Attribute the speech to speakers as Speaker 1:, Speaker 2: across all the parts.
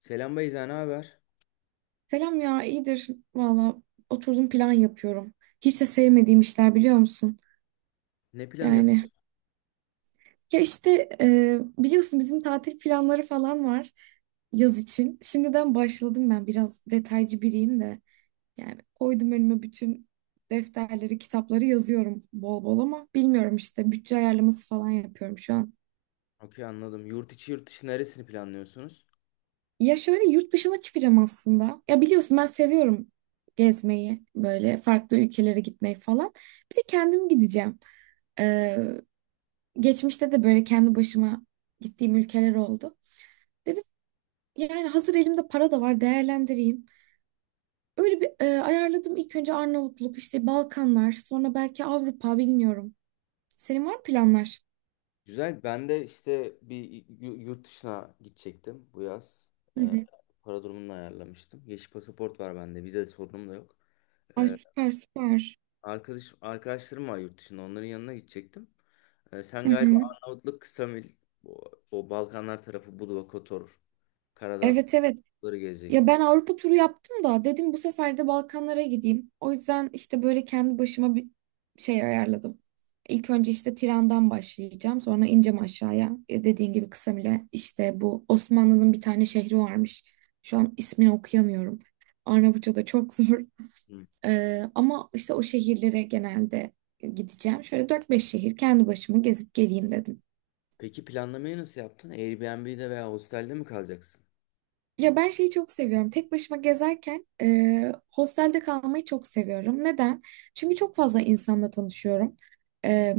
Speaker 1: Selam Beyza, ne haber?
Speaker 2: Selam ya, iyidir. Valla oturdum plan yapıyorum. Hiç de sevmediğim işler biliyor musun?
Speaker 1: Ne planı yapıyorsun?
Speaker 2: Yani ya işte biliyorsun bizim tatil planları falan var yaz için. Şimdiden başladım ben biraz detaycı biriyim de. Yani koydum önüme bütün defterleri, kitapları yazıyorum bol bol ama bilmiyorum işte bütçe ayarlaması falan yapıyorum şu an.
Speaker 1: Okey anladım. Yurt içi yurt dışı neresini planlıyorsunuz?
Speaker 2: Ya şöyle yurt dışına çıkacağım aslında. Ya biliyorsun ben seviyorum gezmeyi, böyle farklı ülkelere gitmeyi falan. Bir de kendim gideceğim. Ee, Geçmişte de böyle kendi başıma gittiğim ülkeler oldu. Dedim yani hazır elimde para da var değerlendireyim. Öyle bir ayarladım ilk önce Arnavutluk, işte Balkanlar, sonra belki Avrupa bilmiyorum. Senin var mı planlar?
Speaker 1: Güzel. Ben de işte bir yurt dışına gidecektim bu yaz.
Speaker 2: Hı
Speaker 1: Ee,
Speaker 2: hı.
Speaker 1: Para durumunu ayarlamıştım. Yeşil pasaport var bende. Vize sorunum da yok.
Speaker 2: Ay,
Speaker 1: Ee,
Speaker 2: süper, süper.
Speaker 1: arkadaşlarım var yurt dışında. Onların yanına gidecektim. Sen
Speaker 2: Hı
Speaker 1: galiba
Speaker 2: hı.
Speaker 1: Arnavutluk, Ksamil, o Balkanlar tarafı Budva, Kotor, Karadağ
Speaker 2: Evet, evet.
Speaker 1: falanları
Speaker 2: Ya
Speaker 1: gezeceksin.
Speaker 2: ben Avrupa turu yaptım da dedim bu sefer de Balkanlara gideyim. O yüzden işte böyle kendi başıma bir şey ayarladım. İlk önce işte Tiran'dan başlayacağım. Sonra ineceğim aşağıya. E, dediğin gibi Kısamile işte bu Osmanlı'nın bir tane şehri varmış. Şu an ismini okuyamıyorum. Arnavutça da çok zor.
Speaker 1: Hı.
Speaker 2: Ama işte o şehirlere genelde gideceğim. Şöyle 4-5 şehir kendi başıma gezip geleyim dedim.
Speaker 1: Peki planlamayı nasıl yaptın? Airbnb'de veya hostelde mi kalacaksın?
Speaker 2: Ya ben şeyi çok seviyorum. Tek başıma gezerken hostelde kalmayı çok seviyorum. Neden? Çünkü çok fazla insanla tanışıyorum. E,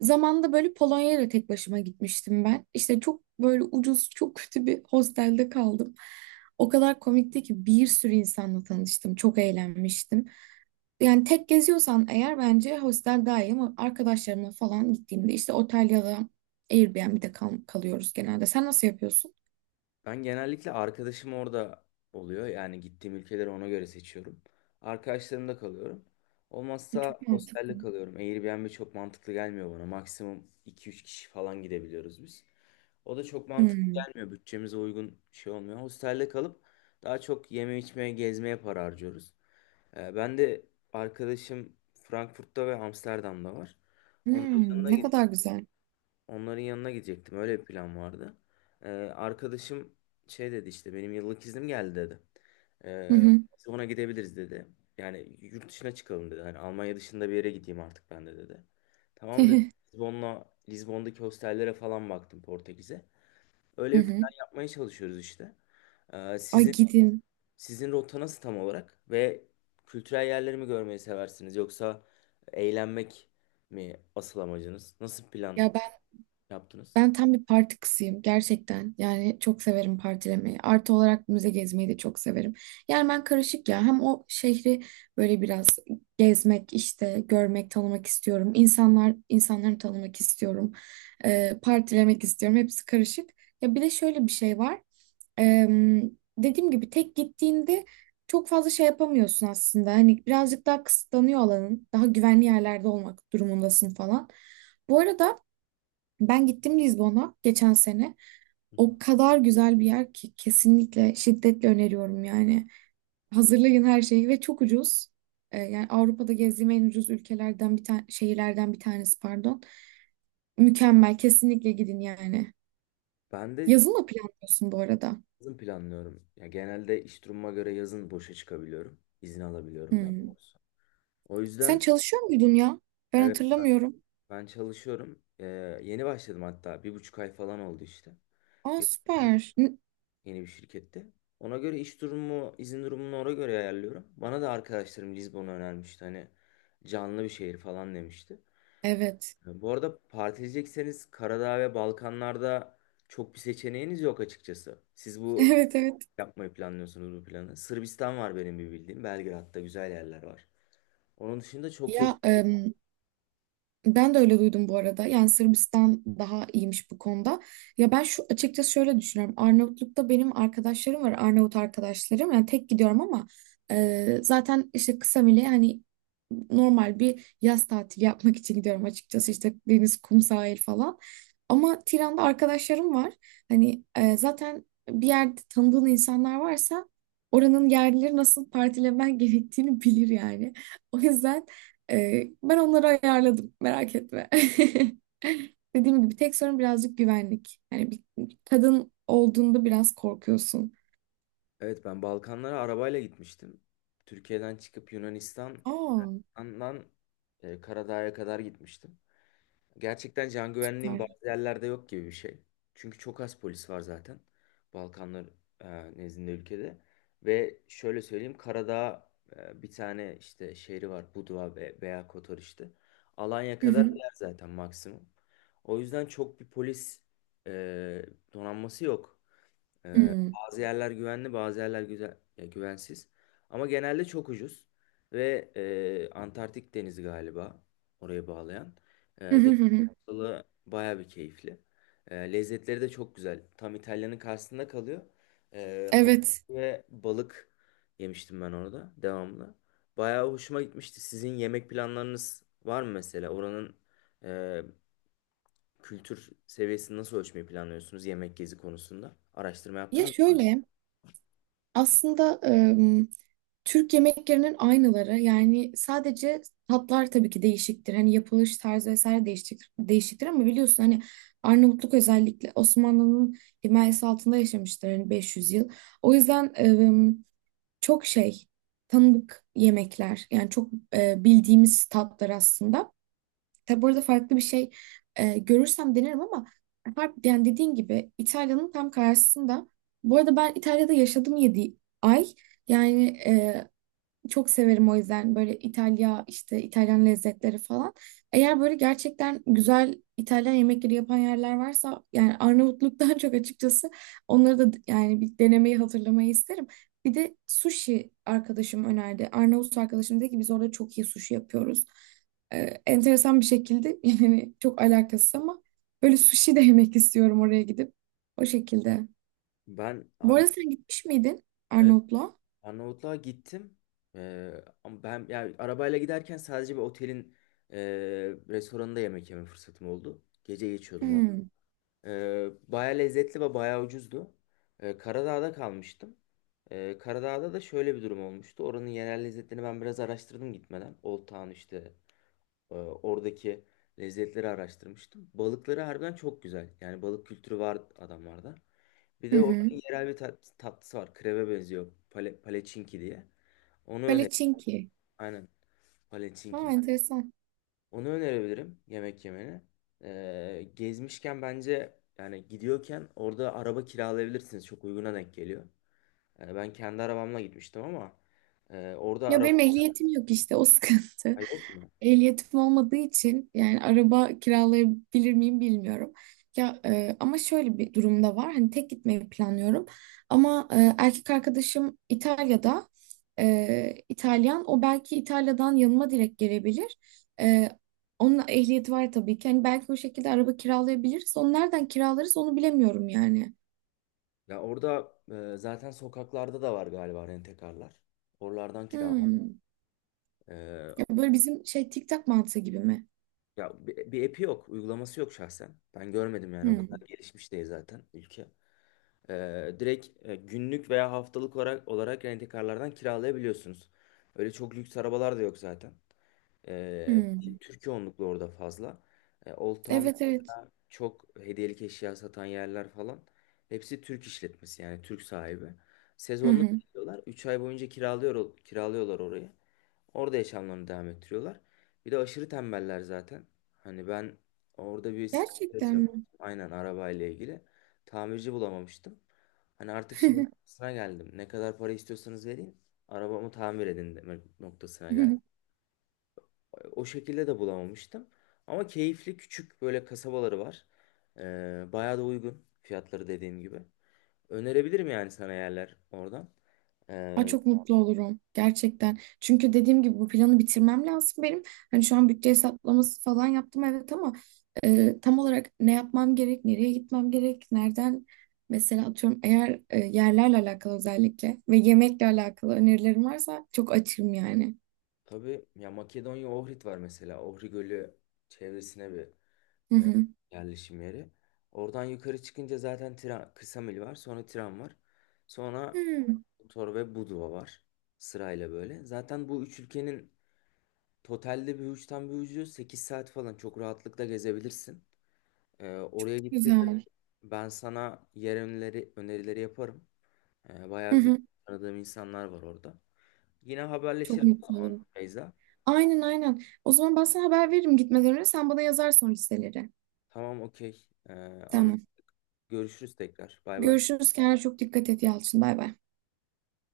Speaker 2: Zamanında böyle Polonya'ya da tek başıma gitmiştim ben. İşte çok böyle ucuz, çok kötü bir hostelde kaldım. O kadar komikti ki bir sürü insanla tanıştım. Çok eğlenmiştim. Yani tek geziyorsan eğer bence hostel daha iyi ama arkadaşlarımla falan gittiğimde işte otel ya da Airbnb'de kalıyoruz genelde. Sen nasıl yapıyorsun?
Speaker 1: Ben genellikle arkadaşım orada oluyor. Yani gittiğim ülkeleri ona göre seçiyorum. Arkadaşlarımda kalıyorum.
Speaker 2: Çok
Speaker 1: Olmazsa
Speaker 2: mantıklı.
Speaker 1: hostelde kalıyorum. Airbnb çok mantıklı gelmiyor bana. Maksimum iki üç kişi falan gidebiliyoruz biz. O da çok mantıklı
Speaker 2: Hmm.
Speaker 1: gelmiyor. Bütçemize uygun şey olmuyor. Hostelde kalıp daha çok yeme içmeye, gezmeye para harcıyoruz. Ben de arkadaşım Frankfurt'ta ve Amsterdam'da var. Onların
Speaker 2: Hmm,
Speaker 1: yanına
Speaker 2: ne
Speaker 1: gideyim.
Speaker 2: kadar güzel.
Speaker 1: Onların yanına gidecektim. Öyle bir plan vardı. Ee, Arkadaşım şey dedi işte benim yıllık iznim geldi dedi.
Speaker 2: Hı
Speaker 1: Ee,
Speaker 2: hı.
Speaker 1: Biz ona gidebiliriz dedi. Yani yurt dışına çıkalım dedi. Hani Almanya dışında bir yere gideyim artık ben de dedi. Tamam dedi. Lizbon'daki hostellere falan baktım Portekiz'e.
Speaker 2: Hı
Speaker 1: Öyle bir
Speaker 2: hı.
Speaker 1: plan yapmaya çalışıyoruz işte. Ee,
Speaker 2: Ay,
Speaker 1: sizin
Speaker 2: gidin.
Speaker 1: sizin rota nasıl tam olarak ve kültürel yerleri mi görmeyi seversiniz yoksa eğlenmek mi asıl amacınız? Nasıl plan
Speaker 2: Ya
Speaker 1: yaptınız?
Speaker 2: ben tam bir parti kızıyım gerçekten. Yani çok severim partilemeyi. Artı olarak müze gezmeyi de çok severim. Yani ben karışık ya. Hem o şehri böyle biraz gezmek, işte görmek, tanımak istiyorum. İnsanları tanımak istiyorum. Partilemek istiyorum. Hepsi karışık. Ya bir de şöyle bir şey var. Em, Dediğim gibi tek gittiğinde çok fazla şey yapamıyorsun aslında. Hani birazcık daha kısıtlanıyor alanın. Daha güvenli yerlerde olmak durumundasın falan. Bu arada ben gittim Lizbon'a geçen sene. O kadar güzel bir yer ki kesinlikle şiddetle öneriyorum yani. Hazırlayın her şeyi ve çok ucuz. E, yani Avrupa'da gezdiğim en ucuz ülkelerden bir tane şehirlerden bir tanesi, pardon. Mükemmel, kesinlikle gidin yani.
Speaker 1: Ben de
Speaker 2: Yazın mı planlıyorsun bu arada?
Speaker 1: yazın planlıyorum. Ya genelde iş durumuma göre yazın boşa çıkabiliyorum. İzin alabiliyorum daha
Speaker 2: Hmm.
Speaker 1: doğrusu. O
Speaker 2: Sen
Speaker 1: yüzden
Speaker 2: çalışıyor muydun ya? Ben
Speaker 1: evet,
Speaker 2: hatırlamıyorum.
Speaker 1: ben çalışıyorum. Yeni başladım hatta. 1,5 ay falan oldu işte.
Speaker 2: Aa, süper. N-
Speaker 1: Yeni bir şirkette. Ona göre iş durumu, izin durumunu ona göre ayarlıyorum. Bana da arkadaşlarım Lizbon'u önermişti. Hani canlı bir şehir falan demişti.
Speaker 2: Evet.
Speaker 1: Bu arada partileyecekseniz Karadağ ve Balkanlarda çok bir seçeneğiniz yok açıkçası. Siz bu
Speaker 2: Evet, evet.
Speaker 1: yapmayı planlıyorsunuz bu planı? Sırbistan var benim bir bildiğim. Belgrad'da güzel yerler var. Onun dışında çok yok.
Speaker 2: Ya ben de öyle duydum bu arada. Yani Sırbistan daha iyiymiş bu konuda. Ya ben şu açıkçası şöyle düşünüyorum. Arnavutluk'ta benim arkadaşlarım var. Arnavut arkadaşlarım. Yani tek gidiyorum ama zaten işte kısa bile hani normal bir yaz tatili yapmak için gidiyorum açıkçası. İşte deniz, kum, sahil falan. Ama Tiran'da arkadaşlarım var. Hani zaten bir yerde tanıdığın insanlar varsa oranın yerlileri nasıl partilemen gerektiğini bilir yani. O yüzden ben onları ayarladım. Merak etme. Dediğim gibi tek sorun birazcık güvenlik. Yani bir kadın olduğunda biraz korkuyorsun.
Speaker 1: Evet, ben Balkanlara arabayla gitmiştim. Türkiye'den çıkıp Yunanistan'dan
Speaker 2: Aa,
Speaker 1: Karadağ'a kadar gitmiştim. Gerçekten can güvenliğin
Speaker 2: var.
Speaker 1: bazı yerlerde yok gibi bir şey. Çünkü çok az polis var zaten. Balkanlar nezdinde ülkede. Ve şöyle söyleyeyim, Karadağ bir tane işte şehri var. Budva veya Kotor işte. Alanya
Speaker 2: Hı
Speaker 1: kadar
Speaker 2: hı.
Speaker 1: yer zaten maksimum. O yüzden çok bir polis e, donanması yok.
Speaker 2: Hı.
Speaker 1: Bazı yerler güvenli, bazı yerler güzel, ya güvensiz. Ama genelde çok ucuz ve Antarktik Denizi galiba oraya bağlayan.
Speaker 2: Hı hı,
Speaker 1: Deniz
Speaker 2: hı hı.
Speaker 1: yolu baya bir keyifli. Lezzetleri de çok güzel. Tam İtalya'nın karşısında kalıyor. Hamur
Speaker 2: Evet.
Speaker 1: ve balık yemiştim ben orada devamlı. Bayağı hoşuma gitmişti. Sizin yemek planlarınız var mı mesela? Oranın e, kültür seviyesini nasıl ölçmeyi planlıyorsunuz yemek gezi konusunda? Araştırma
Speaker 2: Ya
Speaker 1: yaptınız mı?
Speaker 2: şöyle aslında Türk yemeklerinin aynıları yani sadece tatlar tabii ki değişiktir. Hani yapılış tarzı vesaire değişiktir ama biliyorsun hani Arnavutluk özellikle Osmanlı'nın himayesi altında yaşamıştır hani 500 yıl. O yüzden çok şey, tanıdık yemekler yani çok bildiğimiz tatlar aslında. Tabi burada farklı bir şey görürsem denerim ama harp, yani dediğin gibi İtalya'nın tam karşısında. Bu arada ben İtalya'da yaşadım 7 ay. Yani çok severim o yüzden böyle İtalya, işte İtalyan lezzetleri falan. Eğer böyle gerçekten güzel İtalyan yemekleri yapan yerler varsa yani Arnavutluk'tan çok açıkçası onları da yani bir denemeyi, hatırlamayı isterim. Bir de sushi arkadaşım önerdi. Arnavut arkadaşım dedi ki biz orada çok iyi sushi yapıyoruz. Ee, Enteresan bir şekilde yani çok alakasız ama böyle sushi de yemek istiyorum oraya gidip. O şekilde.
Speaker 1: Ben
Speaker 2: Bu arada
Speaker 1: Arnavutluk'ta
Speaker 2: sen gitmiş miydin
Speaker 1: Evet,
Speaker 2: Arnavutluğa?
Speaker 1: Arnavutluğa gittim. Ee, Ama ben yani arabayla giderken sadece bir otelin e, restoranında yemek yeme fırsatım oldu. Gece geçiyordum orada.
Speaker 2: Hmm.
Speaker 1: Baya lezzetli ve baya ucuzdu. Karadağ'da kalmıştım. Karadağ'da da şöyle bir durum olmuştu. Oranın yerel lezzetlerini ben biraz araştırdım gitmeden. Old Town işte oradaki lezzetleri araştırmıştım. Balıkları harbiden çok güzel. Yani balık kültürü var adamlarda. Bir
Speaker 2: Hı
Speaker 1: de
Speaker 2: hı.
Speaker 1: oranın yerel bir tatlısı var. Kreve benziyor. Paleçinki diye. Onu öner.
Speaker 2: Palacinki.
Speaker 1: Aynen.
Speaker 2: Ha,
Speaker 1: Paleçinki.
Speaker 2: enteresan.
Speaker 1: Onu önerebilirim yemek yemeni. Gezmişken bence yani gidiyorken orada araba kiralayabilirsiniz. Çok uyguna denk geliyor. Yani ben kendi arabamla gitmiştim ama orada
Speaker 2: Ya
Speaker 1: araba.
Speaker 2: benim ehliyetim yok işte o sıkıntı.
Speaker 1: Ay, yok mu?
Speaker 2: Ehliyetim olmadığı için yani araba kiralayabilir miyim bilmiyorum. Ya ama şöyle bir durumda var. Hani tek gitmeyi planlıyorum. Ama erkek arkadaşım İtalya'da, İtalyan. O belki İtalya'dan yanıma direkt gelebilir. E, Onun ehliyeti var tabii ki. Hani belki o şekilde araba kiralayabiliriz. Onu nereden kiralarız onu bilemiyorum yani.
Speaker 1: Ya orada zaten sokaklarda da var galiba rentekarlar. Oralardan kiralı.
Speaker 2: Hmm. Ya böyle bizim şey TikTok mantığı gibi mi?
Speaker 1: Ya bir app'i yok, uygulaması yok şahsen. Ben görmedim yani o
Speaker 2: Hmm.
Speaker 1: kadar gelişmiş değil zaten ülke. Direkt günlük veya haftalık olarak rent-a-car'lardan kiralayabiliyorsunuz. Öyle çok lüks arabalar da yok zaten. Ee,
Speaker 2: Hmm.
Speaker 1: Türkiye onluklu orada fazla. Old Town
Speaker 2: Evet, evet.
Speaker 1: çok hediyelik eşya satan yerler falan hepsi Türk işletmesi yani Türk sahibi.
Speaker 2: Hı
Speaker 1: Sezonluk
Speaker 2: hı.
Speaker 1: yapıyorlar. 3 ay boyunca kiralıyorlar orayı. Orada yaşamlarını devam ettiriyorlar. Bir de aşırı tembeller zaten. Hani ben orada bir sıkıntı
Speaker 2: Gerçekten
Speaker 1: yaşamıştım.
Speaker 2: mi?
Speaker 1: Aynen arabayla ilgili. Tamirci bulamamıştım. Hani artık şey noktasına geldim. Ne kadar para istiyorsanız vereyim. Arabamı tamir edin demek noktasına geldim. O şekilde de bulamamıştım. Ama keyifli küçük böyle kasabaları var. Bayağı da uygun fiyatları dediğim gibi. Önerebilirim yani sana yerler oradan.
Speaker 2: Aa,
Speaker 1: Ee,
Speaker 2: çok mutlu olurum. Gerçekten. Çünkü dediğim gibi bu planı bitirmem lazım benim. Hani şu an bütçe hesaplaması falan yaptım evet ama tam olarak ne yapmam gerek, nereye gitmem gerek, nereden mesela atıyorum eğer yerlerle alakalı özellikle ve yemekle alakalı önerilerim varsa çok açığım yani.
Speaker 1: tabii ya, Makedonya Ohrid var mesela. Ohri Gölü çevresine bir
Speaker 2: Hı
Speaker 1: e,
Speaker 2: hı.
Speaker 1: yerleşim yeri. Oradan yukarı çıkınca zaten tren, kısa var. Sonra tren var. Sonra
Speaker 2: Hı,
Speaker 1: Kotor ve Budva var. Sırayla böyle. Zaten bu üç ülkenin totalde bir uçtan bir ucu 8 saat falan çok rahatlıkla gezebilirsin. Oraya gittiğinde
Speaker 2: güzel.
Speaker 1: ben sana yer önerileri yaparım.
Speaker 2: Hı
Speaker 1: Bayağı bir
Speaker 2: hı.
Speaker 1: tanıdığım insanlar var orada. Yine
Speaker 2: Çok
Speaker 1: haberleşiriz o
Speaker 2: mutlu
Speaker 1: zaman
Speaker 2: olurum.
Speaker 1: Beyza.
Speaker 2: Aynen, aynen. O zaman ben sana haber veririm gitmeden önce. Sen bana yazarsın o listeleri.
Speaker 1: Tamam, okey. Anla-
Speaker 2: Tamam.
Speaker 1: Görüşürüz tekrar. Bay bay.
Speaker 2: Görüşürüz. Kendine çok dikkat et, Yalçın. Bay bay.